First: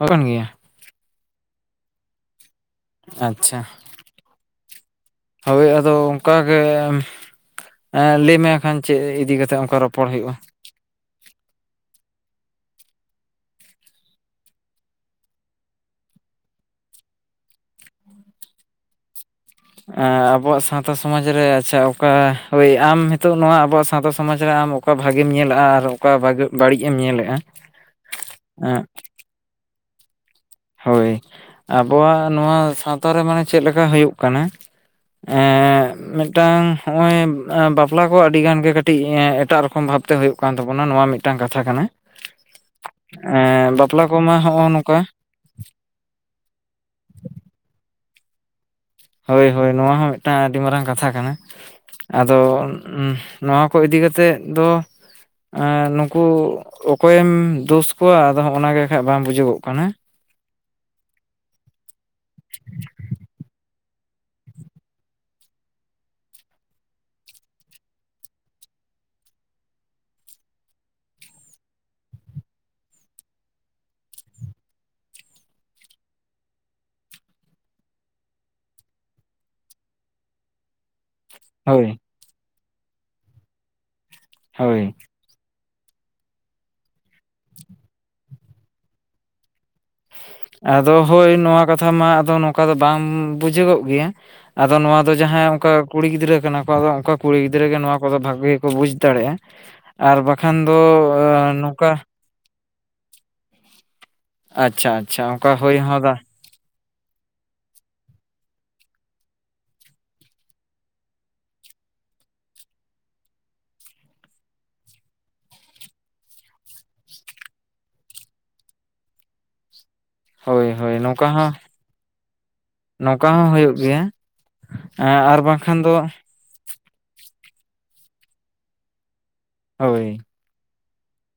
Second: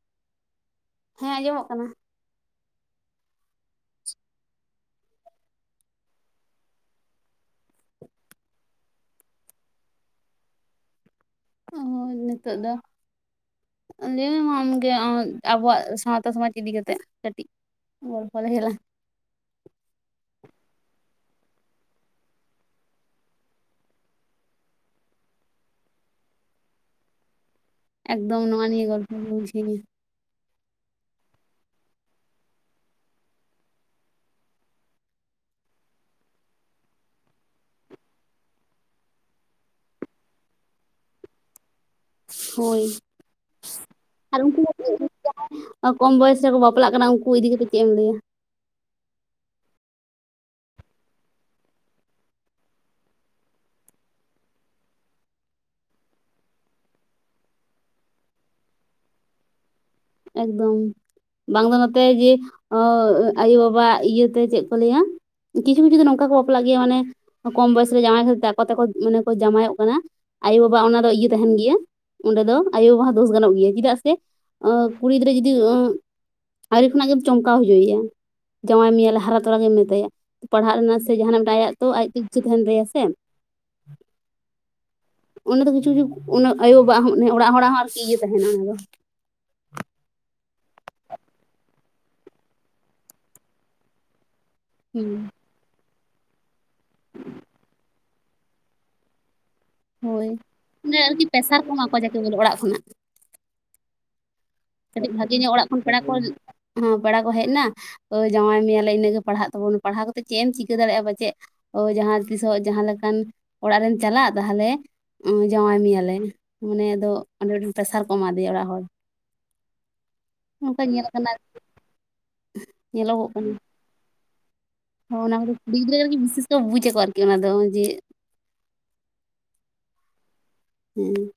ᱚ ᱠᱟᱱ ᱜᱮᱭᱟ [inaudible] ᱦᱮᱸ ᱟᱸᱡᱚᱢᱚᱜ ᱠᱟᱱᱟ᱾ ᱟᱪᱪᱷᱟ ᱦᱳᱭ ᱟᱫᱚ ᱚᱱᱠᱟᱜᱮ ᱞᱟᱹᱭ ᱢᱮ ᱠᱷᱟᱱ ᱪᱮᱫ ᱤᱫᱤ ᱠᱟᱛᱮᱫ ᱚᱱᱠᱟ ᱨᱚᱯᱚᱲ ᱦᱩᱭᱩᱜᱼᱟ? ᱚ ᱱᱤᱛᱚᱜ ᱫᱚ ᱞᱟᱹᱭᱢᱮ ᱢᱟ ᱟᱢᱜᱮ ᱟᱵᱚᱣᱟᱜ ᱥᱟᱶᱛᱟ ᱥᱚᱢᱟᱡᱽ ᱤᱫᱤ ᱠᱟᱛᱮᱫ ᱠᱟᱹᱴᱤᱡ ᱚᱚᱞ ᱯᱷᱞ ᱜᱮᱮ [inaudible] ᱟᱵᱚᱣᱟᱜ ᱥᱟᱶᱛᱟ ᱥᱚᱢᱟᱡᱽ ᱨᱮ ᱟᱪᱪᱷᱟ ᱚᱠᱟ ᱦᱳᱭ ᱟᱢ ᱱᱤᱛᱚᱜ ᱱᱚᱣᱟ ᱟᱵᱚᱣᱟᱜ ᱥᱟᱶᱛᱟ ᱥᱚᱢᱟᱡᱽ ᱨᱮ ᱟᱢ ᱚᱠᱟ ᱵᱷᱟᱜᱮᱢ ᱧᱮᱞᱮᱫᱼᱟ ᱟᱨ ᱚᱠᱟ ᱵᱷᱟᱜᱮ ᱵᱟᱹᱲᱤᱡ ᱮᱢ ᱧᱮᱞᱮᱜᱼᱟ? ᱮᱠᱫᱚᱢ ᱱᱚᱣᱟ ᱱᱤᱭᱟᱹᱼᱼ ᱦᱳᱭ ᱟᱵᱚᱣᱟᱜ ᱱᱚᱣᱟ ᱥᱟᱶᱛᱟᱨᱮ ᱢᱟᱱᱮ ᱪᱮᱫ ᱞᱮᱠᱟ ᱦᱩᱭᱩᱜ ᱠᱟᱱᱟ? ᱢᱤᱫᱴᱟᱝ ᱦᱚᱜᱼᱚᱭ ᱵᱟᱯᱞᱟ ᱠᱚ ᱟᱹᱰᱤ ᱜᱟᱱ ᱜᱮ ᱠᱟᱹᱴᱤᱡ ᱮᱴᱟᱜ ᱨᱚᱠᱚᱢ ᱵᱷᱟᱵᱛᱮ ᱦᱩᱭᱩᱜᱼᱼ ᱛᱟᱵᱚᱱᱟ ᱱᱚᱣᱟ ᱢᱤᱫᱴᱟᱝ ᱠᱟᱛᱷᱟ ᱠᱟᱱᱟ ᱦᱳᱭ ᱵᱟᱯᱞᱟ ᱠᱚᱢᱟ ᱟᱨ ᱩᱱᱠᱩ ᱱᱚᱜᱼᱚ ᱱᱚᱝᱠᱟ᱾ ᱠᱚᱢ ᱵᱚᱭᱮᱥ ᱨᱮᱠᱚ ᱵᱟᱯᱞᱟᱜ ᱠᱟᱱᱟ ᱩᱱᱠᱩ ᱤᱫᱤ ᱠᱟᱛᱮ ᱪᱮᱫ ᱮᱢ ᱞᱟᱹᱭᱟ? ᱦᱳᱭ ᱦᱳᱭ ᱱᱚᱣᱟ ᱦᱚᱸ ᱢᱤᱫᱴᱟᱝ ᱟᱹᱰᱤ ᱢᱟᱨᱟᱝ ᱠᱟᱛᱷᱟ ᱠᱟᱱᱟ᱾ ᱟᱫᱚ ᱱᱚᱣᱟ ᱠᱚ ᱤᱫᱤ ᱠᱟᱛᱮᱫ ᱫᱚᱼᱼ ᱱᱩᱠᱩ ᱚᱠᱚᱭᱮᱢ ᱫᱳᱥ ᱠᱚᱣᱟ ᱟᱫᱚ ᱦᱚᱸᱜ ᱚᱱᱟᱜ ᱠᱷᱟᱡ ᱵᱟᱝ ᱵᱩᱡᱩᱜᱚᱜ ᱠᱟᱱᱟ᱾ ᱮᱠᱫᱚᱢ ᱵᱟᱝ ᱫᱚ ᱱᱚᱛᱮ ᱡᱮ ᱟᱭᱳ ᱵᱟᱵᱟᱣᱟᱜ ᱤᱭᱟᱹᱛᱮ ᱪᱮᱫ, ᱠᱚ ᱞᱟᱹᱭᱟ ᱠᱤᱪᱷᱩ ᱠᱤᱪᱷᱩ ᱫᱚ ᱱᱚᱝᱠᱟ ᱠᱚ ᱵᱟᱯᱞᱟᱜ ᱜᱮᱭᱟ ᱢᱟᱱᱮᱼᱼ ᱠᱚᱢ ᱵᱚᱭᱮᱥᱨᱮ ᱡᱟᱶᱟᱭ ᱠᱷᱟᱹᱛᱤᱨ ᱟᱠᱚ ᱛᱮᱠᱚ ᱢᱟᱱᱮ ᱠᱚ ᱡᱟᱢᱟᱭᱚᱜ ᱠᱟᱱᱟ ᱟᱭᱳᱼᱵᱟᱵᱟ ᱚᱱᱟ ᱫᱚ ᱤᱭᱟᱹ ᱛᱟᱦᱮᱱ ᱜᱮᱭᱟ᱾ ᱚᱸᱰᱮ ᱫᱚ ᱟᱭᱳᱼᱵᱟᱵᱟ ᱫᱳᱥ ᱜᱟᱱᱚᱜ ᱜᱮᱭᱟ ᱪᱮᱫᱟᱜ ᱥᱮ ᱠᱩᱲᱤ ᱜᱤᱫᱽᱨᱟᱹ ᱡᱩᱫᱤᱼᱼ ᱟᱹᱣᱨᱤ ᱠᱷᱚᱱᱟᱜ ᱜᱮ ᱪᱚᱢᱠᱟᱣ ᱦᱚᱪᱚᱭᱟ ᱡᱟᱶᱟᱭ ᱢᱮᱭᱟᱞᱮ ᱦᱟᱨᱟ ᱛᱚᱨᱟ ᱛᱚᱨᱟᱝ ᱜᱮᱢ ᱢᱮᱛᱟᱭᱟ᱾ ᱯᱟᱲᱦᱟᱜ ᱨᱮᱱᱟ ᱥᱮ ᱡᱟᱦᱟᱱᱟᱜ ᱢᱤᱫᱴᱟᱝ ᱟᱭᱟᱜ ᱛᱚ ᱦᱳᱭ ᱟᱡ ᱛᱮ ᱤᱪᱪᱷᱟᱹ ᱛᱟᱦᱮᱱ ᱛᱟᱭᱟ ᱥᱮ᱾ ᱦᱳᱭ᱾ ᱚᱱᱮ ᱫᱚ ᱠᱤᱪᱷᱩ ᱠᱤᱪᱷᱩ ᱟᱭᱳᱼ ᱵᱟᱵᱟᱜ ᱦᱚᱸ ᱚᱱᱮ ᱚᱲᱟᱜ ᱦᱚᱲᱟᱜ ᱦᱚᱸ ᱟᱨᱠᱤ ᱤᱭᱟᱹ ᱛᱟᱦᱮᱱᱟ ᱚᱱᱟ ᱫᱚ᱾ ᱟᱫᱚ ᱦᱳᱭ ᱱᱚᱣᱟ ᱠᱟᱛᱷᱟ ᱢᱟ ᱟᱫᱚ ᱱᱚᱝᱠᱟ ᱫᱚ ᱵᱟᱝ ᱵᱩᱡᱷᱟᱹᱜᱚᱜ ᱜᱮᱭᱟ᱾ ᱟᱫᱚ ᱱᱚᱣᱟ ᱦᱩᱸ ᱫᱚ ᱡᱟᱦᱟᱸᱭ ᱚᱱᱠᱟ ᱠᱩᱲᱤ ᱜᱤᱫᱽᱨᱟᱹ ᱠᱟᱱᱟ ᱠᱚ ᱟᱫᱚ ᱚᱱᱠᱟ ᱠᱩᱲᱤ ᱜᱤᱫᱽᱨᱟᱹ ᱜᱮ ᱱᱚᱣᱟᱼᱼ ᱠᱚᱫᱚ ᱵᱷᱟᱜᱮ ᱜᱮᱠᱚ ᱵᱩᱡᱽ ᱫᱟᱲᱮᱭᱟᱜᱼᱟ ᱟᱨ ᱦᱳᱭ ᱵᱟᱠᱷᱟᱱ ᱫᱚ ᱚᱱᱮ ᱟᱨᱠᱤ ᱯᱮᱥᱟᱨ ᱠᱚ ᱮᱢᱟ ᱱᱚᱝᱠᱟᱼᱼ ᱠᱚᱣᱟ ᱚᱲᱟᱜ ᱡᱟᱠᱮ ᱠᱷᱚᱱᱟᱜ [inaudible] ᱟᱪᱪᱷᱟ ᱠᱟᱹᱴᱤᱡ ᱟᱪᱪᱷᱟ ᱵᱷᱟᱜᱮ ᱧᱚᱜ ᱚᱱᱠᱟ ᱚᱲᱟᱜ ᱦᱳᱭ ᱠᱷᱚᱱ ᱯᱮᱲᱟ ᱦᱚᱸ ᱠᱚ᱾ ᱫᱟ ᱦᱮᱸ ᱯᱮᱲᱟ ᱠᱚ ᱦᱮᱡ ᱱᱟ ᱛᱚ ᱡᱟᱶᱟᱭ ᱢᱮᱭᱟᱞᱮ ᱤᱱᱟᱹᱜ ᱜᱮ ᱯᱟᱲᱦᱟᱜ ᱛᱟᱵᱚᱱᱟ ᱯᱟᱲᱦᱟᱣ ᱠᱟᱛᱮᱫ ᱪᱮᱫ ᱮᱢ ᱪᱤᱠᱟᱹ ᱫᱟᱲᱮᱭᱟᱜᱼᱟ ᱯᱟᱪᱮᱫ, ᱚ ᱡᱟᱦᱟᱸ ᱛᱤᱥᱚᱜ ᱡᱟᱦᱟᱸ ᱞᱮᱠᱟᱱ ᱚᱲᱟᱜ ᱨᱮᱢ ᱪᱟᱞᱟᱜ ᱛᱟᱦᱚᱞᱮᱼᱼ ᱡᱟᱶᱟᱭ ᱢᱮᱭᱟᱞᱮ ᱢᱟᱱᱮ ᱟᱫᱚ ᱯᱮᱥᱟᱨ ᱠᱚ ᱮᱢᱟᱫᱮᱭᱟ ᱚᱲᱟᱜ ᱦᱚᱲ᱾ ᱦᱳᱭ ᱱᱚᱝᱠᱟ ᱦᱳᱭ ᱧᱮᱞ ᱠᱟᱱᱟ ᱦᱚᱸ ᱱᱚᱝᱠᱟ ᱧᱮᱞᱚᱜᱚᱜ ᱦᱚᱸ ᱠᱟᱱᱟ᱾ ᱦᱩᱭᱩᱜ ᱜᱮᱭᱟ᱾ ᱮᱸ ᱚᱱᱟ ᱟᱨ ᱠᱚᱫᱚ ᱠᱩᱲᱤ ᱵᱟᱝᱠᱷᱟᱱ ᱜᱤᱫᱽᱨᱟᱹ ᱫᱚ ᱨᱮᱜᱮ ᱵᱤᱥᱮᱥ ᱠᱚ ᱵᱩᱡ ᱟᱠᱚ ᱟᱨᱠᱤ ᱚᱱᱟ ᱫᱚ ᱡᱮᱼᱼ ᱦᱳᱭ᱾ ᱦᱩᱸ᱾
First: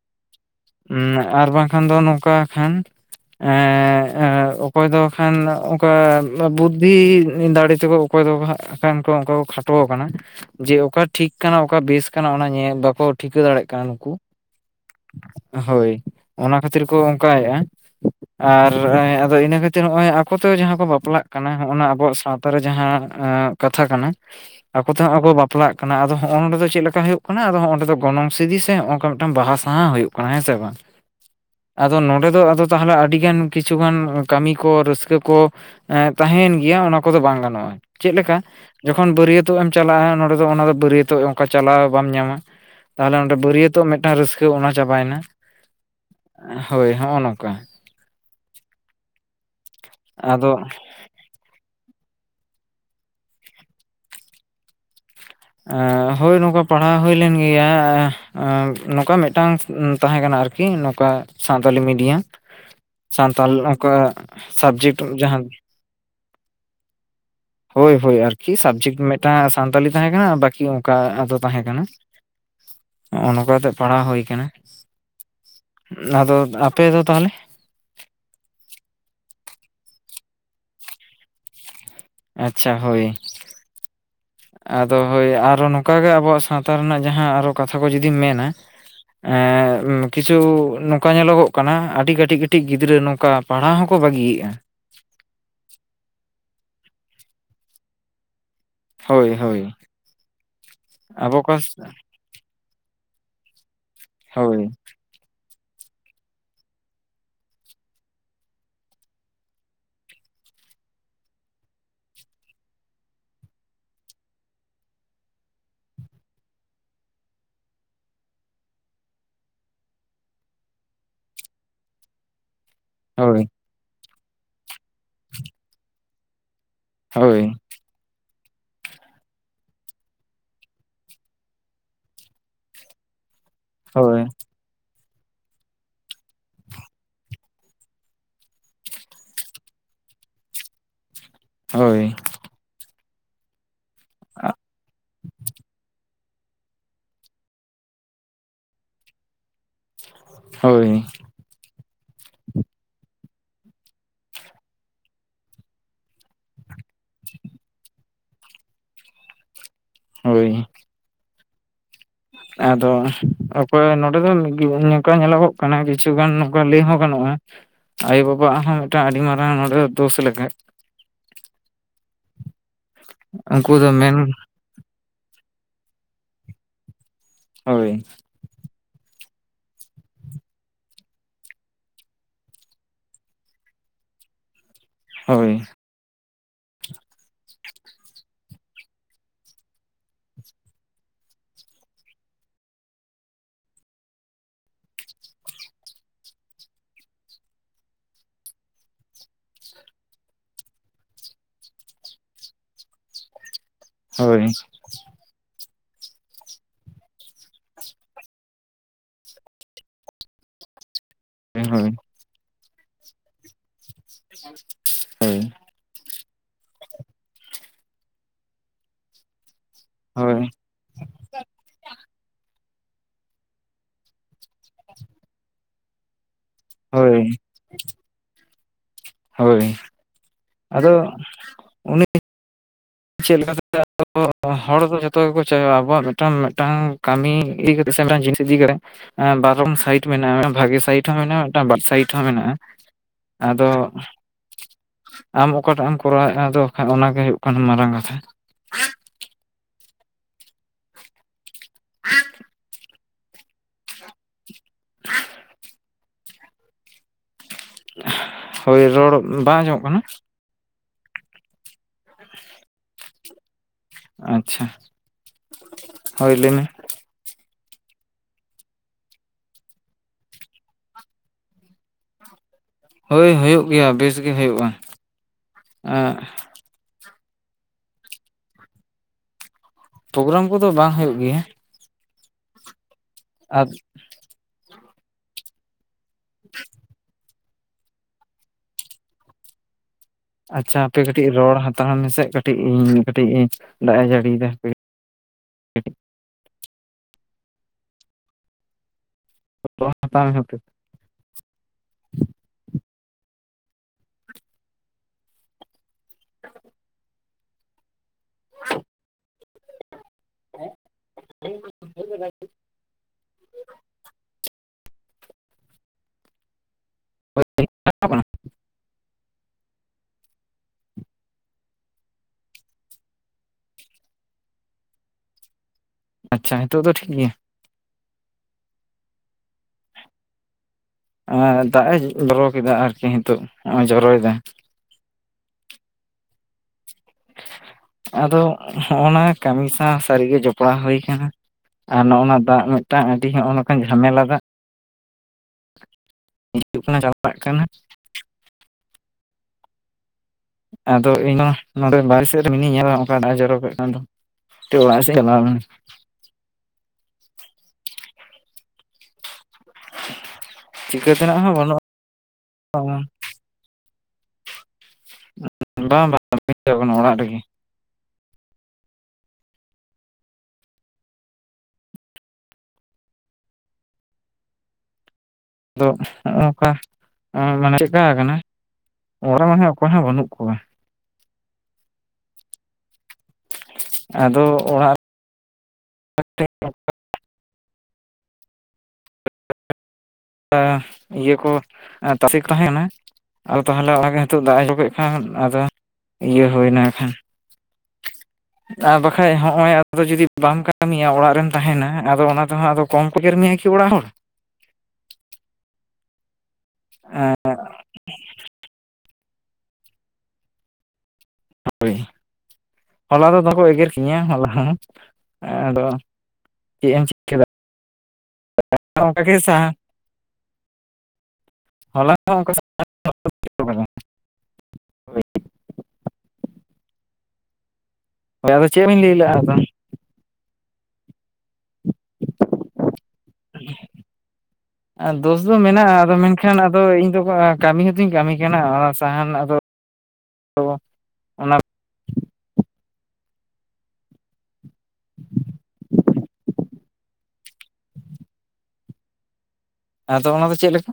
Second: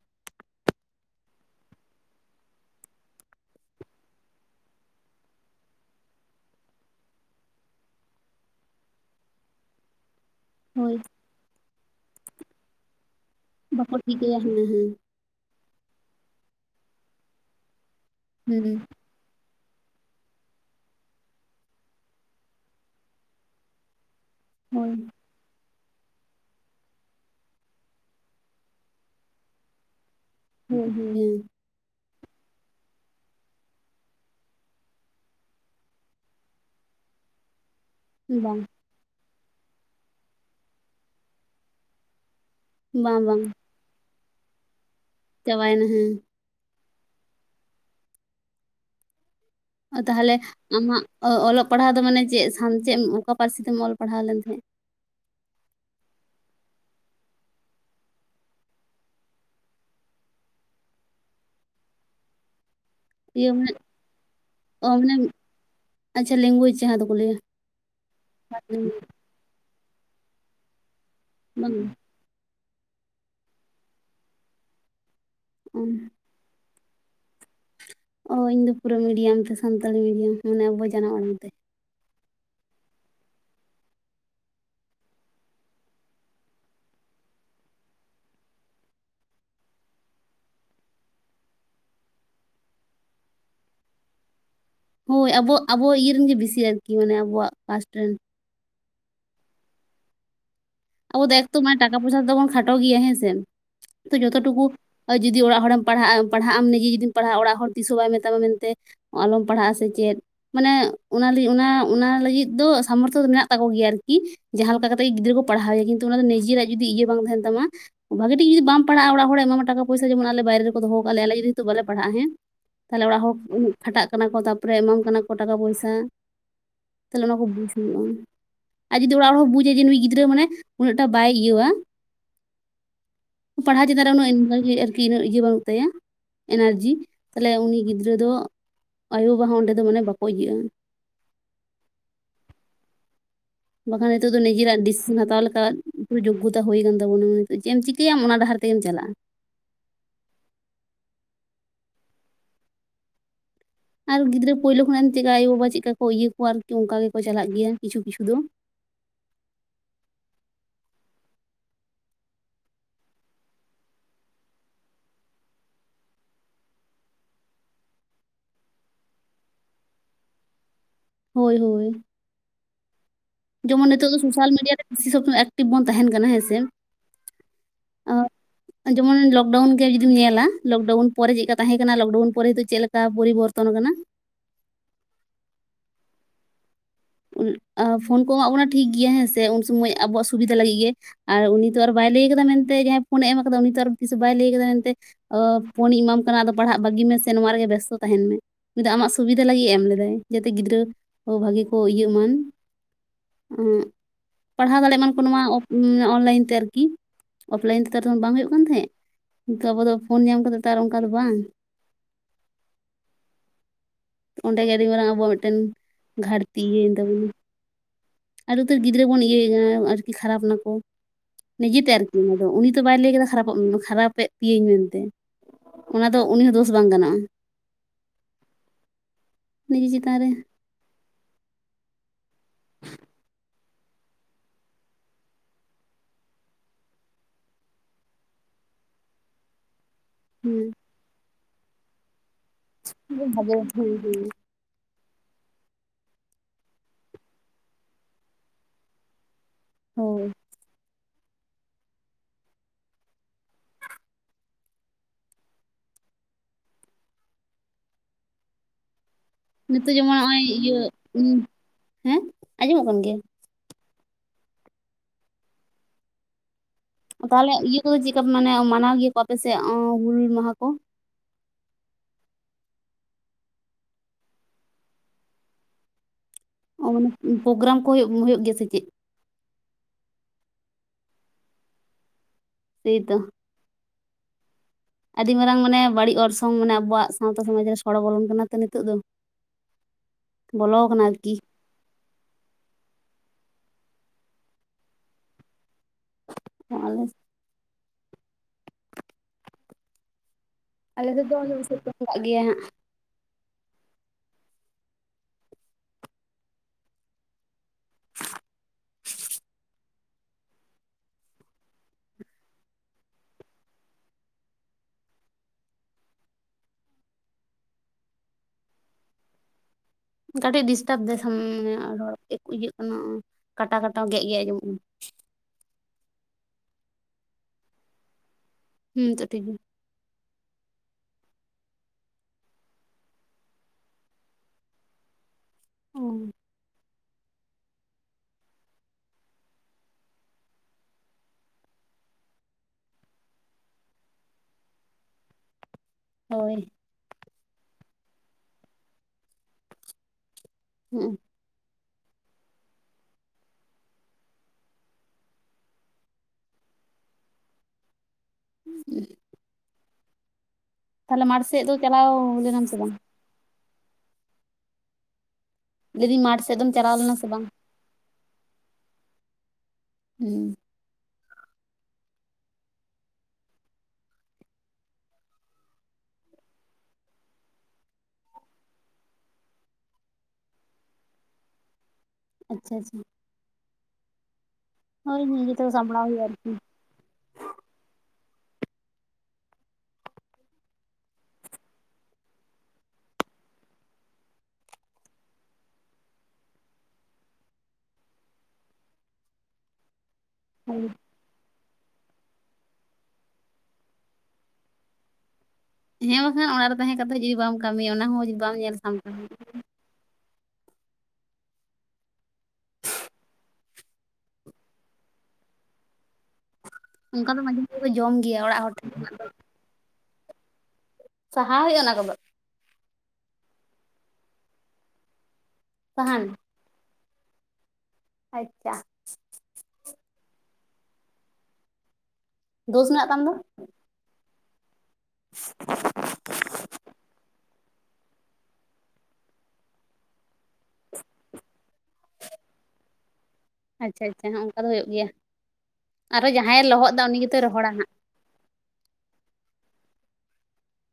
ᱟᱨ ᱵᱟᱝᱠᱷᱟᱱ ᱫᱚ ᱱᱚᱝᱠᱟ ᱠᱷᱟᱱ ᱚᱠᱚᱭ ᱫᱚ ᱠᱷᱟᱱ ᱚᱱᱠᱟ ᱵᱩᱫᱽᱫᱷᱤ ᱫᱟᱲᱮ ᱛᱮᱠᱚ ᱚᱠᱚᱭ ᱫᱚ ᱦᱟᱸᱜ ᱠᱷᱟᱱ ᱠᱚ ᱚᱱᱠᱟ ᱠᱚ ᱠᱷᱟᱴᱚ ᱟᱠᱟᱱᱟ ᱾ ᱡᱮ ᱦᱳᱭ ᱚᱠᱟ ᱴᱷᱤᱠ ᱠᱟᱱᱟ ᱚᱠᱟ ᱵᱮᱥ ᱠᱟᱱᱟ ᱚᱱᱟ ᱧᱮᱞ ᱵᱟᱠᱚ ᱴᱷᱤᱠᱟᱹ ᱫᱟᱲᱮᱭᱟᱜ ᱠᱟᱱᱟ ᱵᱟᱠᱚ ᱱᱩᱠᱩ ᱴᱷᱤᱠᱟᱹᱭᱟ ᱦᱮᱸ ᱦᱮᱸ ᱾ ᱦᱳᱭ ᱚᱱᱟ ᱠᱷᱟᱹᱛᱤᱨ ᱠᱚ ᱚᱱᱠᱟᱭᱮᱼᱟ ᱾ ᱦᱩᱸ ᱟᱨ ᱮᱸ ᱟᱫᱚ ᱤᱱᱟᱹ ᱠᱷᱟᱹᱛᱤᱨ ᱱᱚᱜᱚᱭ ᱟᱠᱚᱛᱮ ᱡᱟᱦᱟᱸ ᱠᱚ ᱵᱟᱯᱞᱟᱜ ᱠᱟᱱᱟ ᱦᱚᱜᱼᱱᱟ ᱟᱵᱚᱣᱟᱜ ᱥᱟᱶᱛᱟᱨᱮ ᱡᱟᱦᱟᱸ ᱠᱟᱛᱷᱟ ᱠᱟᱱᱟ ᱦᱳᱭ ᱟᱠᱚᱛᱮ [inaudible] ᱵᱟᱯᱞᱟᱜ ᱠᱟᱱᱟ ᱟᱫᱚ ᱦᱚᱜᱼᱚᱭ ᱱᱚᱸᱰᱮ ᱪᱮᱫ ᱞᱮᱠᱟ ᱦᱩᱭᱩᱜ ᱠᱟᱱᱟ ᱟᱫᱚ ᱦᱚᱸ ᱚᱸᱰᱮ ᱫᱚ ᱜᱚᱱᱚᱝ ᱥᱤᱫᱤ ᱥᱮ ᱱᱚᱜᱠᱟ ᱢᱤᱫᱴᱟᱝ ᱵᱟᱦᱟ ᱥᱟᱦᱟᱸ ᱦᱩᱭᱩᱜ ᱦᱮᱸ ᱥᱮ ᱵᱟᱝ? ᱦᱳᱭ ᱦᱳᱭ ᱟᱫᱚ ᱱᱚᱸᱰᱮ ᱫᱚ ᱟᱫᱚ ᱛᱟᱦᱚᱞᱮ ᱟᱹᱰᱤᱜᱟᱱ ᱠᱤᱪᱷᱩ ᱜᱟᱱ ᱠᱟᱹᱢᱤ ᱠᱚ ᱨᱟᱹᱥᱠᱟᱹ ᱠᱚ ᱛᱟᱦᱮᱭᱱ ᱜᱮᱭᱟ ᱚᱱᱟ ᱠᱚᱫᱚ ᱵᱟᱝ ᱜᱟᱱᱚᱜᱼᱟ᱾ ᱪᱮᱫ ᱞᱮᱠᱟ ᱦᱮᱸ ᱵᱟᱝ ᱡᱚᱠᱷᱚᱱ ᱵᱟᱹᱨᱭᱟᱹᱛᱚᱜ ᱮᱢ ᱪᱟᱞᱟᱜᱼᱟ ᱱᱚᱰᱮ ᱫᱚ ᱚᱱᱟ ᱫᱚ ᱵᱟᱹᱨᱭᱟᱹᱛᱚᱜ ᱚᱱᱠᱟ ᱪᱟᱞᱟᱣ ᱵᱟᱢ ᱧᱟᱢᱟ᱾ ᱛᱟᱦᱚᱞᱮ ᱵᱟᱝ ᱚᱸᱰᱮ ᱵᱟᱝ ᱵᱟᱹᱨᱭᱟᱹᱛᱚᱜ ᱢᱤᱫᱴᱟᱝ ᱨᱟᱹᱥᱠᱟᱹ ᱚᱱᱟ ᱪᱟᱵᱟᱭᱱᱟ᱾ ᱪᱵᱟᱭᱱᱟ ᱦᱮᱸ ᱾ ᱦᱳᱭ ᱦᱚᱸᱜᱼᱚ ᱱᱚᱝᱠᱟ ᱾ ᱛᱟᱦᱚᱞᱮ ᱟᱢᱟᱜ ᱚᱞᱚᱜ ᱯᱟᱲᱦᱟᱣ ᱫᱚ ᱢᱟᱱᱮ ᱪᱮᱫ ᱪᱮᱫ ᱚᱠᱟ ᱯᱟᱹᱨᱥᱤ ᱛᱮᱢ ᱚᱞ ᱯᱟᱲᱦᱟᱣ ᱞᱮᱱ ᱛᱟᱦᱮᱸᱫ? ᱮ ᱦᱳᱭ ᱱᱚᱝᱠᱟ ᱯᱟᱲᱦᱟᱣ ᱦᱩᱭ ᱞᱮᱱ ᱜᱮᱭᱟ ᱟᱨ ᱱᱚᱝᱠᱟ ᱢᱤᱫᱴᱟᱝ ᱛᱟᱦᱮᱸ ᱠᱟᱱᱟ ᱟᱨᱠᱤ ᱱᱚᱝᱠᱟ ᱥᱟᱱᱛᱟᱞᱤ ᱢᱤᱰᱤᱭᱟᱢ ᱤᱭᱟᱹ ᱥᱟᱱᱛᱟᱞ ᱢᱟᱱᱮ ᱚᱱᱠᱟ ᱚ ᱥᱟᱵᱽᱡᱮᱠᱴ ᱢᱟᱱᱮ ᱡᱟᱦᱟᱸ ᱟᱪᱪᱷᱟ ᱞᱮᱝᱜᱩᱭᱮᱡᱽ ᱡᱟᱦᱟᱸ ᱫᱚᱠᱚ ᱞᱟᱹᱭᱟ ᱾ ᱦᱳᱭ ᱦᱳᱭ ᱟᱨᱠᱤ ᱥᱟᱵᱡᱮᱠᱴ ᱢᱤᱫᱴᱟᱝ ᱥᱟᱱᱛᱟᱞᱤ ᱛᱟᱦᱮᱸ ᱠᱟᱱᱟ ᱵᱟᱠᱤ ᱚᱱᱠᱟ ᱟᱫᱚ ᱛᱟᱦᱮᱸ ᱵᱟᱝ ᱠᱟᱱᱟ ᱱᱚᱜᱼᱚ ᱱᱚᱝᱠᱟ ᱠᱟᱛᱮ ᱯᱟᱲᱦᱟᱣ ᱦᱩᱭ ᱠᱟᱱᱟ ᱾ ᱟᱫᱚ ᱟᱯᱮ ᱫᱚ ᱛᱟᱦᱚᱞᱮ ᱚ ᱤᱧ ᱫᱚ ᱯᱩᱨᱟᱹ ᱢᱤᱰᱤᱭᱟᱢ ᱛᱮ ᱥᱟᱱᱛᱟᱞᱤ ᱢᱤᱰᱤᱭᱟᱢ ᱢᱟᱱᱮ ᱟᱵᱚ ᱡᱟᱱᱟᱢ ᱟᱲᱟᱝ ᱛᱮ ᱾ ᱟᱪᱪᱷᱟ ᱦᱳᱭ ᱾ ᱟᱫᱚ ᱦᱳᱭ ᱟᱨᱚ ᱱᱚᱝᱠᱟᱜᱮ ᱟᱵᱚᱣᱟᱜ ᱥᱟᱶᱛᱟ ᱨᱮᱱᱟᱜ ᱡᱟᱦᱟᱸ ᱟᱨᱚ ᱠᱟᱛᱷᱟ ᱠᱚ ᱡᱩᱫᱤᱢ ᱢᱮᱱᱟ ᱮ ᱠᱤᱪᱷᱩ ᱱᱚᱝᱠᱟ ᱧᱮᱞᱚᱜᱚᱜ ᱠᱟᱱᱟ ᱟᱹᱰᱤ ᱠᱟᱹᱴᱤᱡ ᱠᱟᱹᱴᱤᱡ ᱜᱤᱫᱽᱨᱟᱹ ᱱᱚᱝᱠᱟ ᱯᱟᱲᱦᱟᱣ ᱦᱚᱸᱠᱚ ᱵᱟᱹᱜᱤᱭᱮᱜᱼᱟ ᱾ ᱦᱳᱭ ᱟᱵᱚ ᱟᱵᱚ ᱤᱭᱟᱹ ᱨᱮᱱ ᱜᱮ ᱵᱮᱥᱤ ᱟᱨᱠᱤ ᱢᱟᱱᱮ ᱟᱵᱚᱣᱟᱜ ᱠᱟᱥᱴ ᱨᱮᱱ ᱾ ᱦᱳᱭ ᱦᱳᱭ ᱾ ᱟᱵᱚ ᱫᱚ ᱮᱠ ᱛᱚ ᱢᱟᱱᱮ ᱴᱟᱠᱟ ᱯᱚᱭᱥᱟ ᱛᱮᱫᱚ ᱵᱚᱱ ᱠᱷᱟᱴᱚ ᱜᱮᱭᱟ ᱦᱮᱸᱥᱮ ᱛᱚ ᱡᱚᱛᱚ ᱴᱩᱠᱩ ᱦᱳᱭ ᱟᱨ ᱡᱩᱫᱤ ᱚᱲᱟᱜ ᱦᱚᱲᱮᱢ ᱯᱟᱲᱦᱟᱜᱼᱟ ᱯᱟᱲᱦᱟᱜ ᱟᱢ ᱱᱤᱜᱮ ᱡᱩᱫᱤᱢ ᱯᱟᱲᱦᱟᱜᱼᱟ ᱚᱲᱟᱜ ᱦᱚᱲ ᱛᱤᱥ ᱦᱚᱸ ᱵᱟᱭ ᱢᱮᱛᱟ ᱢᱟ ᱢᱮᱱᱛᱮ ᱟᱞᱚᱢ ᱯᱟᱲᱦᱟᱜᱼᱟ ᱥᱮ ᱪᱮᱫ ᱾ ᱢᱟᱱᱮ ᱚᱱᱟ ᱞᱟᱹᱜᱤᱫ ᱚᱱᱟ ᱚᱱᱟ ᱞᱟᱹᱜᱤᱫ ᱫᱚ ᱥᱟᱢᱚᱨᱛᱷᱚ ᱢᱮᱱᱟᱜ ᱛᱟᱠᱚ ᱜᱮᱭᱟ ᱟᱨᱠᱤ ᱾ ᱡᱟᱦᱟᱸ ᱞᱮᱠᱟ ᱠᱟᱛᱮᱜ ᱜᱮ ᱜᱤᱫᱽᱨᱟᱹ ᱠᱚ ᱯᱟᱲᱦᱟᱣᱮᱭᱟ ᱠᱤᱱᱛᱩ ᱚᱱᱟ ᱫᱚ ᱱᱤᱡᱮᱨᱟᱜ ᱡᱩᱫᱤ ᱤᱭᱟᱹ ᱵᱟᱝ ᱛᱟᱦᱮᱱ ᱛᱟᱢᱟ ᱵᱷᱟᱜᱤ ᱴᱷᱤᱠ ᱡᱩᱫᱤ ᱵᱟᱢ ᱯᱟᱲᱟᱜᱼᱟ ᱚᱲᱟᱜ ᱦᱚᱲᱮ ᱮᱢᱟᱢᱟ ᱴᱟᱠᱟ ᱯᱚᱭᱥᱟ ᱡᱮᱢᱚᱱ ᱟᱞᱮ ᱵᱟᱭᱨᱮ ᱨᱮᱠᱚ ᱫᱚᱦᱚ ᱟᱠᱟᱜ ᱞᱮᱭᱟ ᱟᱞᱮ ᱡᱩᱫᱤ ᱦᱳᱭᱛᱳ ᱵᱟᱞᱮ ᱯᱟᱲᱦᱟᱜᱼᱟ ᱦᱮᱸ ᱛᱟᱦᱚᱞᱮ ᱚᱲᱟᱜ ᱦᱚᱲ ᱦᱳᱭ ᱠᱷᱟᱴᱟᱜ ᱠᱟᱱᱟ ᱠᱚ ᱛᱟᱨᱯᱚᱨᱮ ᱮᱢᱟᱢ ᱠᱟᱱᱟ ᱠᱚ ᱴᱟᱠᱟ ᱯᱚᱭᱥᱟ ᱾ ᱛᱟᱦᱚᱞᱮ ᱚᱱᱟ ᱠᱚ ᱦᱳᱭ ᱵᱩᱡ ᱦᱩᱭᱩᱜᱼᱟ, ᱟᱨ ᱡᱩᱫᱤ ᱚᱲᱟᱜ ᱦᱚᱲ ᱦᱚᱸ ᱵᱩᱡᱟ ᱡᱮ ᱱᱩᱭ ᱜᱤ ᱜᱤᱫᱽᱨᱟᱹ ᱢᱟᱱᱮ ᱩᱱᱟᱹᱜ ᱴᱟᱜ ᱵᱟᱭ ᱤᱭᱟᱹᱣᱟ ᱯᱟᱲᱦᱟᱣ ᱪᱮᱛᱟᱱ ᱨᱮ ᱦᱳᱭ ᱩᱱᱟᱹᱜ ᱠᱤ ᱩᱱᱟᱹᱜ ᱤᱭᱟᱹ ᱵᱟᱹᱱᱩᱜ ᱛᱟᱭᱟ ᱮᱱᱟᱨᱡᱤ ᱛᱟᱦᱚᱞᱮ ᱩᱱᱤ ᱜᱤᱫᱽᱨᱟᱹ ᱫᱚ ᱟᱭᱳ-ᱵᱟᱵᱟ ᱦᱚᱸ ᱚᱸᱰᱮ ᱫᱚ ᱢᱟᱱᱮ ᱵᱟᱠᱚ ᱤᱭᱟᱹᱜᱼᱟ ᱦᱳᱭ ᱾ ᱵᱟᱠᱷᱟᱱ ᱱᱤᱛᱚᱜ ᱫᱚ ᱱᱤᱡᱮᱨᱟᱜ ᱰᱤᱥᱤᱥᱮᱱ ᱦᱟᱛᱟᱣ ᱞᱮᱠᱟ ᱯᱩᱨᱟᱹ ᱡᱳᱜᱽᱼᱛᱟ ᱦᱩᱭ ᱠᱟᱱ ᱛᱟᱵᱚᱱᱟ, ᱱᱤᱛᱳᱜ ᱪᱮᱫ ᱮᱢ ᱪᱤᱠᱟᱹᱭᱟᱢ ᱚᱱᱟ ᱰᱟᱦᱟᱨ ᱛᱮᱜᱮᱢ ᱪᱟᱞᱟᱜᱼᱟ, ᱦᱳᱭ᱾ ᱟᱨ ᱜᱤᱫᱽᱨᱟᱹ ᱯᱩᱭᱞᱳ ᱠᱷᱚᱱᱟᱜ ᱪᱮᱜ ᱠᱟ ᱟᱭᱳᱼᱵᱟᱵᱟ ᱪᱮᱜ ᱠᱟ ᱤᱭᱟᱹ ᱠᱚᱣᱟ ᱟᱨᱠᱤ ᱚᱸᱠᱟ ᱜᱮᱠᱚ ᱪᱟᱞᱟᱜ ᱜᱮᱭᱟ ᱠᱤᱪᱷᱩ ᱠᱤᱪᱷᱩ ᱫᱚ᱾ ᱦᱳᱭ, ᱟᱫᱚ ᱚᱠᱚᱭ ᱱᱚᱰᱮ ᱨᱮᱱ ᱜᱮ ᱩᱸ ᱱᱚᱝᱠᱟ ᱧᱮᱞᱚᱜᱚᱜ ᱠᱟᱱᱟ ᱡᱮ ᱠᱤᱪᱷᱩ ᱜᱟᱱ ᱱᱚᱝᱠᱟ ᱞᱟᱹᱭ ᱦᱚᱸ ᱜᱟᱱᱚᱜᱼᱟ, ᱟᱭᱳᱼᱵᱟᱵᱟ ᱦᱟᱸᱜ ᱦᱚᱸ ᱢᱤᱫᱴᱟᱝ ᱟᱹᱰᱤ ᱢᱟᱨᱟᱝ ᱱᱚᱰᱮ ᱫᱚ ᱫᱳᱥ ᱞᱮᱠᱷᱟᱡ, ᱦᱳᱭ ᱦᱳᱭ᱾ ᱩᱱᱠᱩ ᱡᱮᱢᱚᱱ ᱱᱤᱛᱚᱜ ᱢᱮᱱ ᱫᱚ ᱥᱳᱥᱟᱞ ᱢᱤᱰᱤᱭᱟ ᱨᱮ ᱵᱤᱥᱤ ᱥᱚ ᱠᱷᱚᱱᱟᱜ ᱮᱠᱴᱤᱵᱷ ᱵᱚᱱ ᱛᱟᱦᱮᱱ ᱠᱟᱱᱟ, ᱦᱮᱸ ᱥᱮ? ᱦᱳᱭ᱾ ᱟᱸ ᱡᱮᱢᱚᱱ ᱞᱚᱠᱰᱟᱹᱣᱩᱱ ᱜᱮ ᱡᱩᱫᱤᱢ ᱧᱮᱞᱼᱟ, ᱞᱚᱠᱰᱟᱹᱣᱩᱱ ᱯᱚᱨᱮ ᱪᱮᱫᱼᱠᱟ ᱛᱟᱦᱮᱸ ᱠᱟᱱᱟ ᱞᱚᱠᱰᱟᱹᱣᱩᱱ ᱯᱚᱨᱮ ᱱᱤᱛᱚᱜ ᱪᱮᱫ ᱞᱮᱠᱟ ᱯᱚᱨᱤᱵᱚᱨᱛᱚᱱ ᱟᱠᱟᱱᱟ? ᱦᱳᱭ᱾ ᱩᱱ ᱟᱸ ᱯᱷᱳᱱ ᱠᱚᱢᱟ ᱚᱱᱟ ᱴᱷᱤᱠ ᱜᱮᱭᱟ ᱦᱮᱸᱥᱮ, ᱩᱱ ᱥᱚᱢᱚᱭ ᱟᱵᱚᱣᱟᱜ ᱥᱩᱵᱤᱫᱷᱟ ᱞᱟᱹᱜᱤᱜ ᱜᱮ, ᱟᱨ ᱩᱱᱤ ᱫᱚ ᱟᱨ ᱵᱟᱭ ᱞᱟᱹᱭ ᱟᱠᱟᱫᱟ ᱢᱮᱱᱛᱮ ᱡᱟᱦᱟᱸᱭ ᱯᱷᱳᱱᱼᱮ ᱮᱢ ᱟᱠᱟᱫᱟ ᱩᱱᱤ ᱛᱚ ᱛᱤᱥ ᱵᱟᱭ ᱞᱟᱹᱭ ᱟᱠᱟᱫᱟ ᱢᱮᱱᱛᱮ, ᱳᱸ ᱯᱷᱳᱱᱼᱤᱧ ᱮᱢᱟᱢ ᱠᱟᱱᱟ ᱟᱫᱚ ᱯᱟᱲᱦᱟᱜ ᱵᱟᱹᱜᱤ ᱢᱮ ᱥᱮ ᱱᱚᱣᱟ ᱨᱮᱜᱮ ᱵᱮᱥᱛᱚ ᱛᱟᱦᱮᱱ ᱢᱮ? ᱩᱱᱤ ᱫᱚ ᱟᱢᱟᱜ ᱥᱩᱵᱤᱫᱷᱟ ᱞᱟᱹᱜᱤᱜ ᱮ ᱮᱢ ᱞᱮᱫᱟᱭ ᱡᱟ ᱛᱮ ᱜᱤᱫᱽᱨᱟᱹ ᱠᱚ ᱵᱷᱟᱹᱜᱤ ᱠᱚ ᱤᱭᱟᱹᱜ ᱢᱟᱱ ᱩᱸ ᱦᱳᱭ᱾ ᱯᱟᱲᱦᱟᱣ ᱫᱟᱲᱮᱭᱟᱜ ᱮᱢᱟᱱ ᱢᱟ ᱱᱚᱣᱟ ᱳᱯ ᱩᱸ ᱳᱱᱞᱟᱹᱭᱤᱱ ᱛᱮ ᱟᱨᱠᱤ ᱚᱯᱷᱞᱟᱹᱭᱤᱱ ᱛᱮ ᱛᱟᱨ ᱵᱟᱝ ᱦᱩᱭᱩᱜ ᱠᱟᱱ ᱛᱟᱦᱮᱸᱜ? ᱚᱸᱠᱟ ᱟᱵᱚ ᱫᱚ ᱯᱷᱳᱱ ᱧᱟᱢ ᱠᱟᱛᱮᱫ ᱛᱟᱨ ᱚᱸᱠᱟ ᱫᱚ ᱵᱟᱝ ᱦᱳᱭ, ᱚᱸᱰᱮ ᱜᱮ ᱟᱹᱰᱤ ᱢᱟᱨᱟᱝ ᱟᱵᱚᱣᱟᱜ ᱦᱳᱭ ᱢᱤᱫᱴᱟᱹᱱ ᱜᱷᱟᱲᱛᱤ ᱤᱭᱟᱹᱭᱮᱱ ᱛᱟᱵᱚᱱᱟ ᱟᱨ ᱩᱛᱟᱹᱨ ᱜᱤᱫᱽᱨᱟᱹ ᱵᱚᱱ ᱤᱭᱟᱹᱭᱮ ᱮᱸ ᱟᱨ- ᱠᱷᱟᱨᱟᱯ ᱦᱳᱭ ᱮᱱᱟ ᱠᱚ, ᱱᱤᱡᱟᱹ ᱛᱮ ᱟᱨᱠᱤ ᱚᱱᱟ ᱫᱚ ᱩᱱᱤ ᱛᱚ ᱵᱟᱭ ᱞᱟᱹᱭ ᱟᱠᱟᱫᱟ ᱠᱷᱟᱨᱟᱯᱼᱚᱜ ᱢᱮ ᱠᱷᱟᱨᱟᱯᱮᱜ ᱯᱮᱭᱟᱹᱧ ᱢᱮᱱᱛᱮ? ᱚᱱᱟ ᱫᱚ ᱩᱱᱤ ᱦᱚᱸ ᱫᱳᱥ ᱵᱟᱝ ᱜᱟᱱᱚᱜᱼᱟ? ᱦᱳᱭ ᱦᱳᱭ, ᱱᱤᱡᱮ ᱪᱮᱛᱟᱱ ᱨᱮ ᱟᱫᱚ ᱩᱱᱤ [unintelligible] ᱪᱮᱫ ᱞᱮᱠᱟ ᱛᱮ [unintelligible] ᱦᱚᱲ ᱫᱚ ᱡᱚᱛᱚ ᱜᱮ ᱠᱚ ᱪᱟᱦᱟᱣᱟ, ᱟᱵᱚᱣᱟᱜ ᱢᱮᱫᱴᱟᱝ ᱢᱮᱫᱴᱟᱝ ᱠᱟᱹᱢᱤ ᱤᱫᱤ ᱠᱟᱛᱮᱫ ᱥᱮ ᱢᱮᱫᱴᱟᱝ ᱡᱤᱱᱤᱥ, ᱤᱫᱤ ᱜᱮᱲᱮ, ᱮᱸ ᱵᱟᱨᱚᱝ ᱥᱟᱹᱭᱤ- ᱢᱮᱱᱟᱜᱼᱟ ᱦᱮᱸ ᱵᱷᱟᱜᱤ ᱥᱟᱹᱭᱤᱴᱷ ᱦᱚᱸ ᱢᱮᱱᱟᱜᱼᱟ, ᱢᱮᱫᱴᱟᱝ ᱵᱟᱨ ᱥᱟᱹᱭᱤᱴ ᱦᱚᱸ ᱢᱮᱱᱟᱜᱼᱟ, ᱵᱷᱟᱜᱮ ᱟᱫᱚ ᱦᱮᱸ ᱦᱮᱸ ᱟᱢ ᱚᱠᱟᱴᱟᱜ ᱮᱢ ᱠᱚᱨᱟᱣᱮᱜᱼᱟ, ᱟᱫᱚ ᱵᱟ ᱵᱟᱠᱷᱟᱱ ᱚᱱᱟ ᱜᱮ ᱦᱩᱭᱩᱜ ᱠᱟᱱᱟ ᱢᱟᱨᱟᱝ ᱠᱟᱛᱷᱟ᱾ ᱦᱳᱭ᱾ [unintelligible] [unintelligible] ᱦᱳᱭ, ᱨᱚᱲ ᱵᱟᱝ ᱟᱸᱡᱚᱢᱚᱜ ᱱᱤᱛᱚᱜ ᱠᱟᱱᱟ ᱡᱮᱢᱚᱱ ᱱᱚᱜᱼᱚᱸᱭ ᱤᱭᱟᱹ ᱩᱸᱦ ᱦᱮᱸ ᱟᱸᱡᱚᱢᱚᱜ ᱠᱟᱱ ᱜᱮᱭᱟ? ᱟᱪᱪᱷᱟ, ᱦᱳᱭ ᱞᱟᱹᱭ ᱢᱮ? ᱛᱟᱦᱮᱞᱮ ᱤᱭᱟᱹ ᱠᱚᱫᱚ ᱪᱮᱫ ᱠᱟ ᱢᱟᱱᱮ ᱢᱟᱱᱟᱣ ᱜᱮᱭᱟ ᱠᱚ ᱟᱯᱮᱥᱮᱜ ᱚᱸᱻ ᱦᱩᱞ ᱢᱟᱦᱟ ᱠᱚ? ᱦᱳᱭ ᱦᱳᱭᱳᱜ ᱜᱮᱭᱟ, ᱵᱮᱥ ᱜᱮ ᱦᱳᱭᱳᱜ -ᱟ, ᱮᱸᱜ ᱚᱱ ᱯᱳᱜᱟᱨᱟᱢ ᱠᱚ ᱦᱩᱭᱩᱜ, ᱦᱩᱭᱩᱜ ᱜᱮᱭᱟ ᱥᱮ ᱪᱮᱫ? ᱯᱳᱜᱮᱨᱟᱢ ᱠᱳᱫᱳ ᱵᱟᱝ ᱦᱩᱭᱩᱜ ᱜᱮᱭᱟ, ᱥᱟᱹᱭ ᱛᱚ ᱟᱵ, ᱟᱹᱰᱤ ᱢᱟᱨᱟᱝ ᱢᱟᱱᱮ ᱵᱟᱹᱲᱤᱡ ᱚᱨᱥᱚᱝ ᱢᱟᱱᱮ ᱟᱵᱚᱣᱟᱜ ᱥᱟᱶᱛᱟ ᱥᱚᱢᱟᱡᱽ ᱨᱮ ᱥᱚᱲᱚ ᱵᱚᱞᱚᱱ ᱠᱟᱱᱟ ᱛᱚ ᱱᱤᱛᱩᱜ ᱫᱚ? ᱟᱪᱪᱷᱟ ᱵᱚᱞᱚ ᱦᱟᱯᱮ ᱟᱠᱟᱱᱟ ᱠᱟᱹᱴᱤᱡ ᱟᱨᱠᱤ ᱨᱚᱲ ᱦᱟᱸᱛᱟᱲ ᱢᱮᱥᱮᱜ ᱠᱟᱹᱴᱤᱜ ᱤᱧ ᱠᱟᱹᱴᱤᱡ ᱤᱧ ᱫᱟᱜ ᱮ ᱡᱟᱹᱲᱤ ᱭᱮᱫᱟ ᱦᱟᱯᱮ, [unintelligible] [unintelligible] ᱟᱞᱮ ᱫᱚ ᱫᱚᱞᱥ ᱠᱚ ᱪᱟᱞᱟᱜ ᱜᱮᱭᱟ ᱦᱟᱸᱜ [inaudible] ᱚ [unintelligible] [unintelligible] [unintelligible] ᱠᱟᱹᱴᱤᱡ ᱰᱤᱥᱴᱟᱯ ᱫᱟᱭ ᱤᱭᱟᱹᱜ ᱠᱟᱱᱟ ᱠᱟᱴᱟ ᱠᱟᱴᱟ ᱜᱮᱫ ᱜᱮᱫ ᱟᱸᱚᱢᱚᱜᱼᱟ ᱠᱟᱱᱟ᱾ ᱟᱪᱪᱷᱟ ᱦᱮᱛᱳᱜ ᱫᱚ ᱴᱷᱤᱠ ᱜᱮᱭᱟ᱾ ᱦᱩᱸ ᱦᱮᱛᱳᱜ ᱴᱷᱤᱠ ᱜᱮᱭᱟ᱾ ᱟᱨ ᱫᱟᱜ ᱮ ᱡᱚᱨᱚ ᱠᱮᱫᱟ ᱟᱨᱠᱤ ᱦᱮᱛᱳᱜ ᱱᱚᱜᱼᱚᱭ ᱡᱚᱨᱚᱭᱫᱟᱭ᱾ ᱳᱻ ᱟᱫᱚ ᱦᱚᱸᱜᱼ ᱱᱟ ᱠᱟᱹᱢᱤ ᱥᱟᱣ ᱥᱟᱹᱨᱤᱜᱮ ᱡᱚᱯᱲᱟᱣ ᱦᱩᱭ ᱠᱟᱱᱟᱼᱼ ᱟᱨ ᱱᱚᱜᱼᱱᱟ ᱫᱟᱜ ᱢᱤᱫᱴᱟᱝ ᱟᱹᱰᱤ ᱦᱚᱜᱱᱚᱝᱠᱟᱱ ᱡᱷᱟᱢᱮᱞᱟ ᱫᱚ ᱾ ᱦᱳᱭ ᱦᱤᱡᱩᱜ ᱠᱟᱱᱟ ᱪᱟᱞᱟᱜ ᱠᱟᱱᱟ᱾ ᱦᱮᱸ ᱟᱫᱚ ᱤᱧ ᱦᱚᱸ᱾ ᱱᱚᱰᱮ ᱵᱟᱨᱦᱮ ᱥᱮᱫ ᱨᱮ ᱢᱤᱱᱤᱧ ᱧᱮᱞᱟ ᱚᱱᱠᱟ ᱡᱚᱨᱚᱠᱮᱫ ᱠᱟᱱ ᱫᱚ ᱱᱤᱛᱚᱜ ᱚᱲᱟᱜ ᱥᱮᱫ ᱪᱟᱞᱟᱣ ᱞᱮᱱ ᱜᱮ [inaudible] [unintelligible] [unintelligible] ᱛᱟᱦᱚᱞᱮ ᱛᱮᱱᱟᱜ ᱢᱟᱴ ᱦᱚᱸ ᱥᱮᱫ ᱫᱚ ᱵᱟᱹᱱᱩᱜᱼᱟ ᱪᱟᱞᱟᱶ ᱞᱮᱱᱟᱢ ᱥᱮ ᱵᱟᱝ? ᱵᱟᱝ ᱵᱟᱝ ᱞᱟᱹᱭᱫᱟᱹᱧ ᱢᱟᱴᱷ ᱵᱟᱹᱧ ᱥᱮᱫ ᱫᱚᱢ ᱪᱟᱞᱟᱣ ᱟᱠᱟᱱᱟ ᱚᱲᱟᱜ ᱞᱮᱱᱟ ᱥᱮ ᱨᱮᱜᱮ᱾ ᱵᱟᱝ [unintelligible] ᱟᱫᱚ ᱱᱚᱜ ᱱᱚᱝᱠᱟ ᱢᱟᱱᱮ ᱪᱮᱠᱟ ᱠᱟᱱᱟ᱾ ᱚᱲᱟᱜ ᱨᱮᱦᱚ ᱚᱠᱚᱭᱦᱚᱸ ᱵᱟᱹᱱᱩᱜ ᱠᱚᱣᱟ᱾ ᱟᱪᱪᱷᱟ ᱟᱪᱪᱷᱟ᱾ ᱟᱫᱚ ᱚᱲᱟᱜᱼᱼ ᱦᱳᱭ ᱱᱤᱡᱮ ᱛᱮᱜᱮ ᱥᱟᱢᱲᱟᱣ ᱦᱳᱭᱳᱜ-ᱟ ᱟᱨᱠᱤ, ᱤᱭᱟᱹ ᱠᱚ ᱛᱟᱥᱮᱠᱚ ᱛᱟᱦᱮᱸᱱᱟ᱾ ᱟᱫᱚ ᱛᱟᱦᱞᱮ ᱚᱱᱟᱜᱮ ᱱᱤᱛᱚᱜ ᱫᱟᱜ ᱦᱚᱪᱚ ᱠᱮᱫ ᱠᱷᱟᱱ ᱟᱫᱚ ᱤᱭᱟᱹ ᱦᱳᱭᱱᱟ ᱦᱟᱜ ᱠᱷᱟᱱ᱾ ᱟᱨ ᱵᱟᱠᱷᱟᱡ ᱦᱚᱸᱜᱚᱭᱼᱼ ᱟᱫᱚ ᱡᱩᱫᱤ ᱵᱟᱢ ᱠᱟᱹᱢᱤᱭᱟ ᱚᱲᱟᱜ ᱨᱮᱢ ᱛᱟᱦᱮᱱᱟ ᱟᱫᱚ ᱚᱱᱟ ᱛᱮᱦᱚᱸ ᱟᱫᱚ ᱠᱚᱢ ᱠᱚ ᱮᱜᱮᱨ ᱢᱮᱭᱟ ᱠᱤ ᱚᱲᱟᱜ ᱦᱚᱲ᱾ ᱦᱮᱸ ᱵᱟᱠᱷᱟᱱ ᱚᱲᱟᱜ ᱨᱮ ᱛᱟᱦᱮᱸ ᱠᱟᱛᱮᱫ ᱡᱩᱫᱤ ᱵᱟᱢ ᱠᱟᱹᱢᱤᱭᱟ ᱚᱱᱟ ᱦᱚᱸ ᱡᱩᱫᱤ ᱵᱟᱢ ᱧᱮᱞ ᱥᱟᱢᱴᱟᱣ᱾ ᱦᱳᱭ ᱦᱚᱞᱟ ᱫᱚᱠᱚ ᱮᱜᱮᱨ ᱠᱤᱧᱟᱹ ᱦᱚᱞᱟ ᱦᱚᱸ ᱟᱫᱚᱼᱼ ᱚᱱᱠᱟ ᱫᱚ ᱢᱟᱡᱷᱮ ᱢᱟᱡᱷᱮ ᱠᱚ ᱡᱚᱢ ᱜᱮᱭᱟ ᱚᱲᱟᱜ ᱦᱚᱲ ᱴᱷᱮᱱ ᱠᱷᱚᱱᱟᱜ ᱫᱚ ᱾ [unintelligible] ᱥᱟᱦᱟᱣ ᱦᱳᱭᱳᱜᱼᱟ ᱚᱱᱟ ᱠᱚ ᱦᱚᱞᱟ ᱫᱚ᱾ ᱦᱚᱸ ᱚᱱᱠᱟ ᱥᱮᱴᱮᱨ ᱟᱠᱟᱱᱟ᱾ ᱥᱟᱦᱟᱱᱼᱼ ᱦᱳᱭ ᱟᱫᱚ ᱟᱪᱪᱷᱟ ᱪᱮᱫ ᱵᱤᱱ ᱞᱟᱹᱭ ᱞᱮᱜᱼᱟ ᱟᱫᱚ᱾ ᱫᱳᱥ ᱢᱮᱱᱟᱜ ᱛᱟᱢ ᱫᱚ᱾ ᱫᱳᱥ ᱫᱚ ᱢᱮᱱᱟᱜᱼᱟ ᱟᱫᱚ ᱢᱮᱱᱠᱷᱟᱱᱼᱼ ᱮᱱᱠᱷᱟᱱ ᱟᱫᱚ ᱤᱧ ᱫᱚ ᱠᱟᱹᱢᱤ ᱦᱚᱸᱛᱚᱧ ᱠᱟᱹᱢᱤ ᱠᱟᱱᱟ ᱚᱱᱟ ᱥᱟᱦᱟᱱ ᱟᱫᱚᱼᱼ ᱟᱪᱪᱷᱟ ᱟᱪᱪᱷᱟ ᱦᱚ ᱚᱱᱠᱟ ᱫᱚ ᱦᱳᱭᱳᱜ ᱜᱮᱭᱟ ᱟᱨᱚ ᱡᱟᱦᱟᱸᱭᱮ ᱞᱚᱦᱚᱫᱟ ᱩᱱᱤ ᱜᱮᱛᱚᱭ ᱨᱚᱦᱚᱲᱟ ᱦᱟᱸᱜ᱾ ᱟᱫᱚ ᱚᱱᱟᱫᱚ ᱪᱮᱫ ᱞᱮᱠᱟ᱾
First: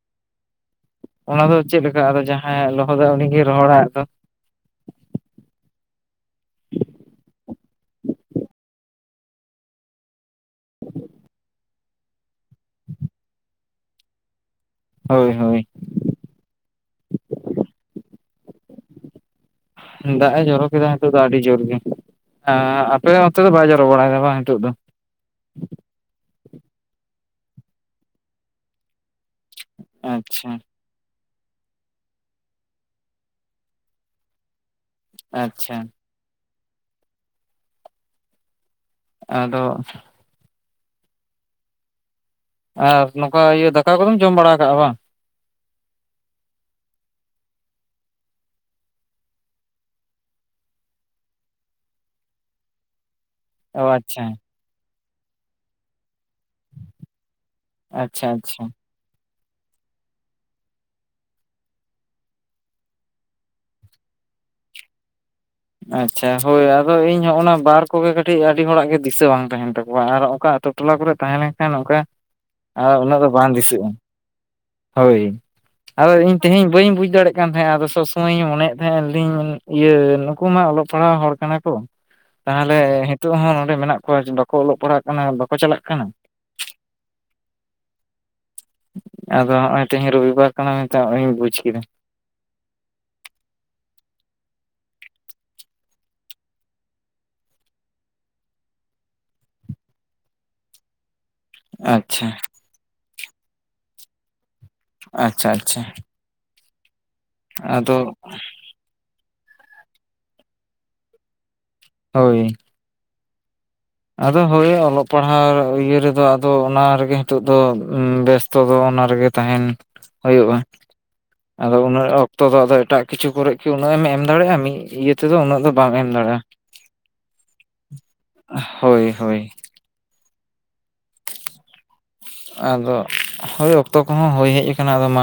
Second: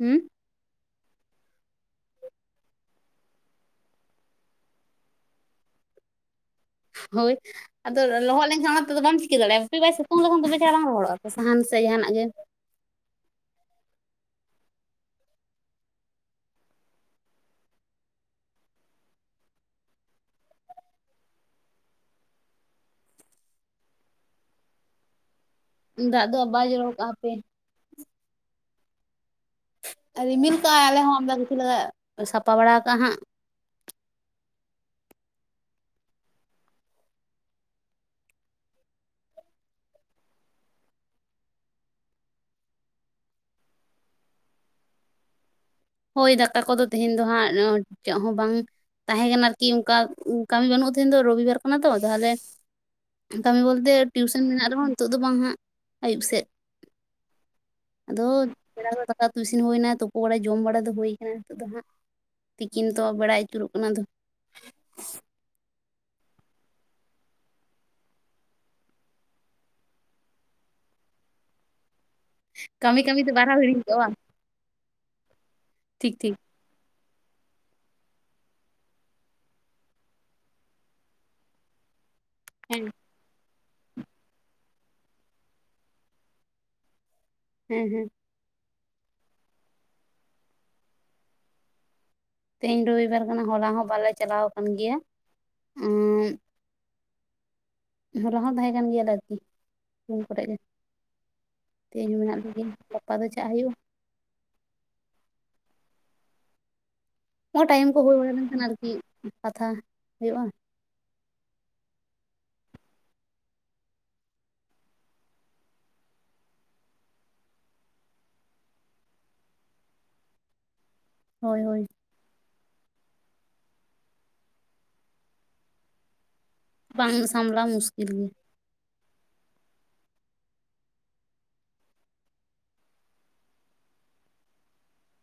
ᱦᱩᱸ᱾ ᱚᱱᱟ ᱫᱚ ᱪᱮᱫ ᱞᱮᱠᱟ ᱟᱫᱚ ᱡᱟᱦᱟᱸᱭᱮ ᱞᱚᱦᱚᱫᱟ ᱩᱱᱤᱜᱮ ᱨᱚᱦᱚᱲᱟ ᱟᱫᱚᱼᱼ [unintelligible] ᱦᱳᱭ ᱟᱫᱚ ᱞᱚᱦᱚᱫ ᱞᱮᱱᱠᱷᱟᱱ ᱚᱱᱟ ᱛᱮᱫᱚ ᱵᱟᱢ ᱪᱤᱠᱟᱹ ᱫᱟᱲᱮᱭᱟᱜᱼᱟ ᱦᱟᱯᱤ ᱵᱟᱭ ᱥᱤᱛᱩᱝ ᱞᱮᱠᱷᱟᱱ ᱫᱚ ᱛᱚᱵᱮ ᱪᱷᱟᱲᱟ ᱵᱟᱝ ᱨᱚᱦᱚᱲᱚᱜᱼᱟ ᱛᱚ ᱥᱟᱦᱟᱱ ᱥᱮ ᱡᱟᱦᱟᱱᱟᱜ ᱜᱮ [inaudible] ᱦᱳᱭ ᱦᱳᱭ ᱫᱟᱜ ᱮ ᱡᱚᱨᱚ ᱠᱮᱫᱟ ᱱᱤᱛᱚᱜ ᱫᱚ ᱟᱹᱰᱤ ᱡᱳᱨ ᱜᱮ ᱟᱯᱮ ᱚᱱᱛᱮ ᱫᱚ ᱵᱟᱭ ᱡᱚᱨᱚ ᱵᱟᱲᱟᱭᱮᱫᱟ ᱵᱟᱝ ᱱᱤᱛᱚᱜ ᱫᱚ ᱫᱟᱜ ᱫᱚ ᱵᱟᱭ ᱡᱚᱨᱚ ᱠᱟᱜᱼᱟ ᱦᱟᱯᱮ ᱟᱨ ᱟᱪᱪᱷᱟ ᱨᱤᱢᱤᱞ ᱠᱟᱜᱟᱭ ᱟᱞᱮ ᱦᱚᱸ ᱟᱢᱫᱟ ᱠᱤᱪᱷᱩ ᱥᱟᱯᱷᱟ ᱵᱟᱲᱟ ᱠᱟᱜᱼᱟ ᱦᱟᱸᱜ ᱟᱪᱪᱷᱟ ᱟᱫᱚ ᱟᱨ ᱱᱚᱝᱠᱟ ᱤᱭᱟᱹ ᱫᱟᱠᱟ ᱠᱚᱫᱚᱢ ᱡᱚᱢ ᱵᱟᱲᱟ ᱠᱟᱜᱼᱟ ᱵᱟ ᱦᱳᱭ ᱫᱟᱠᱟ ᱠᱚᱫᱚ ᱛᱮᱦᱮᱧ ᱫᱚ ᱦᱟᱸᱜ ᱪᱮᱫ ᱦᱚᱸ ᱵᱟᱝ ᱛᱟᱦᱮᱸ ᱠᱟᱱᱟ ᱟᱨᱠᱤ ᱚᱱᱠᱟ ᱠᱟᱹᱢᱤ ᱵᱟᱹᱱᱩᱜᱼᱟ ᱛᱚ ᱛᱮᱦᱮᱧ ᱫᱚ ᱨᱚᱵᱤᱵᱟᱨ ᱠᱟᱱᱟ ᱛᱚ ᱛᱟᱦᱞᱮ ᱠᱟᱹᱢᱤ ᱚ ᱵᱚᱞᱛᱮ ᱟᱪᱪᱷᱟ ᱴᱤᱭᱩᱥᱮᱱ ᱢᱮᱱᱟᱜ ᱨᱮᱦᱚᱸ ᱱᱤᱛᱚᱜ ᱫᱚ ᱵᱟᱝ ᱦᱟᱸᱜ ᱟᱹᱭᱩᱵ ᱥᱮᱫ ᱟᱫᱚ ᱟᱪᱪᱷᱟ ᱟᱪᱪᱷᱟ ᱵᱮᱲᱟ ᱫᱚ ᱫᱟᱠᱟ ᱩᱛᱩ ᱤᱥᱤᱱ ᱦᱩᱭ ᱱᱟ ᱛᱩᱯᱩ ᱵᱟᱲᱟ ᱡᱚᱢ ᱵᱟᱲᱟ ᱦᱩᱭ ᱠᱟᱱᱟ ᱱᱤᱛᱚᱜ ᱫᱚ ᱦᱟᱸᱜ ᱛᱤᱠᱤᱱ ᱛᱚ ᱵᱟᱲᱟᱭ ᱟᱹᱪᱩᱨᱚᱜ ᱠᱟᱱᱟ ᱟᱫᱚ ᱟᱪᱪᱷᱟ ᱦᱳᱭ ᱟᱫᱚ ᱤᱧ ᱦᱚᱸ ᱚᱱᱟ ᱵᱟᱨ ᱠᱚᱜᱮ ᱠᱟᱹᱴᱤᱡ ᱟᱹᱰᱤ ᱦᱚᱲᱟᱜ ᱜᱮ ᱫᱤᱥᱟᱹ ᱵᱟᱝ ᱛᱟᱦᱮᱱ ᱛᱟᱠᱚᱣᱟ ᱟᱨ ᱚᱠᱟ ᱟᱹᱛᱩ ᱟᱹᱛᱩ ᱴᱚᱞᱟ ᱠᱚᱨᱮ ᱛᱟᱦᱮᱸ ᱞᱮᱱ ᱠᱷᱟᱱ ᱚᱱᱠᱟ ᱠᱟᱹᱢᱤ ᱩᱱᱟᱹᱜ ᱠᱟᱹᱢᱤ ᱫᱚ ᱛᱮ ᱵᱟᱝ ᱵᱟᱨᱦᱟᱣ ᱦᱤᱲᱤᱧ ᱫᱤᱥᱟᱹᱜᱼᱟ ᱠᱚᱜᱼᱟ ᱵᱟᱝ ᱦᱳᱭ ᱴᱷᱤᱠ ᱟᱫᱚ ᱴᱷᱤᱠ ᱤᱧ ᱛᱮᱦᱮᱧ ᱵᱟᱹᱧ ᱵᱩᱡᱽ ᱫᱟᱲᱮᱜ ᱛᱟᱦᱮᱸᱱᱟ ᱟᱫᱚ ᱥᱚᱵᱽ ᱥᱚᱢᱚᱭᱤᱧ ᱢᱚᱱᱭᱮᱫ ᱛᱟᱦᱮᱸᱫᱟ ᱞᱟᱹᱭ ᱫᱟᱹᱧ ᱤᱭᱟᱹ ᱱᱩᱠᱩ ᱢᱟ ᱚᱞᱚᱜ ᱯᱟᱲᱦᱟᱣ ᱦᱚᱲ ᱠᱟᱱᱟ ᱠᱚ ᱛᱟᱦᱞᱮ ᱦᱮᱸ ᱱᱤᱛᱳᱜ ᱦᱚᱸ ᱱᱚᱸᱰᱮ ᱢᱮᱱᱟᱜ ᱠᱚᱣᱟ ᱵᱟᱠᱚ ᱚᱞᱚᱜ ᱯᱟᱲᱦᱟᱜ ᱠᱟᱱᱟ ᱵᱟᱠᱚ ᱪᱟᱞᱟᱜ ᱠᱟᱱᱟ ᱦᱩᱸ ᱦᱩᱸ ᱟᱫᱚ ᱱᱚᱜᱼᱚᱭ ᱛᱮᱦᱤᱧ ᱨᱚᱵᱤᱵᱟᱨ ᱠᱟᱱᱟ ᱢᱮᱱᱛᱮ ᱱᱚᱜᱼᱚᱭᱤᱧ ᱵᱩᱡ ᱠᱮᱫᱟ ᱛᱮᱦᱮᱧ ᱨᱚᱵᱤᱵᱟᱨ ᱠᱟᱱᱟ ᱦᱚᱞᱟ ᱦᱚᱸ ᱵᱟᱞᱮ ᱪᱟᱞᱟᱣ ᱠᱟᱱ ᱜᱮᱭᱟ ᱩᱸ ᱦᱚᱞᱟ ᱦᱚᱸ ᱛᱟᱦᱮᱸ ᱠᱟᱱ ᱜᱮᱭᱟ ᱟᱨᱠᱤ ᱨᱩᱢ ᱠᱚᱨᱮ ᱜᱮ ᱛᱮᱦᱮᱧ ᱟᱪᱪᱷᱟ ᱢᱮᱱᱟᱜ ᱞᱮᱜᱮ ᱜᱟᱯᱟ ᱫᱚ ᱪᱟᱜ ᱦᱳᱭᱳᱜᱼᱟ ᱟᱪᱪᱷᱟ ᱟᱪᱪᱷᱟ ᱚ ᱴᱟᱭᱤᱢ ᱟᱫᱚ ᱠᱚ ᱦᱩᱭ ᱵᱟᱲᱟ ᱞᱮᱱᱠᱷᱟᱱ ᱟᱨᱠᱤ ᱠᱟᱛᱷᱟ ᱦᱳᱭᱳᱜᱼᱟ ᱦᱳᱭ ᱟᱫᱚ ᱦᱳᱭ ᱚᱞᱚᱜ ᱯᱟᱲᱦᱟᱣ ᱤᱭᱟᱹ ᱨᱮᱫᱚ ᱟᱫᱚ ᱚᱱᱟ ᱨᱮᱜᱮ ᱦᱤᱛᱚᱜ ᱫᱚ ᱵᱮᱥ ᱚᱠᱛᱚ ᱫᱚ ᱚᱱᱟ ᱨᱮᱜᱮ ᱛᱟᱦᱮᱱ ᱦᱳᱭᱳᱜᱼᱟ ᱦᱳᱭ ᱟᱫᱚ ᱦᱳᱭ ᱩᱱᱟᱹᱜ ᱚᱠᱛᱚ ᱱᱤᱛᱚᱜ ᱫᱚ ᱟᱫᱚ ᱮᱟᱜ ᱠᱤᱷᱩ ᱠᱚᱨᱮ ᱠᱤ ᱩᱱᱟᱹᱜ ᱮᱢ ᱫᱟᱲᱮᱭᱟᱜᱼᱟ ᱢᱤᱫ ᱤᱭᱟᱹ ᱛᱮᱫᱚ, ᱩᱱᱟᱹᱜ ᱫᱚ ᱵᱟᱢ ᱮᱢ ᱫᱟᱲᱮᱭᱟᱜᱼᱟ᱾ ᱵᱟᱝ ᱥᱟᱸᱵᱞᱟᱣ ᱢᱩᱥᱠᱤᱞ ᱜᱮᱭᱟ᱾ ᱦᱳᱭ ᱦᱳᱭ ᱟᱫᱚ ᱦᱳᱭ ᱚᱠᱛᱚ ᱠᱚᱦᱚᱸ ᱦᱳᱭ ᱦᱮᱡ ᱟᱠᱟᱱᱟ ᱟᱫᱚ ᱢᱟ᱾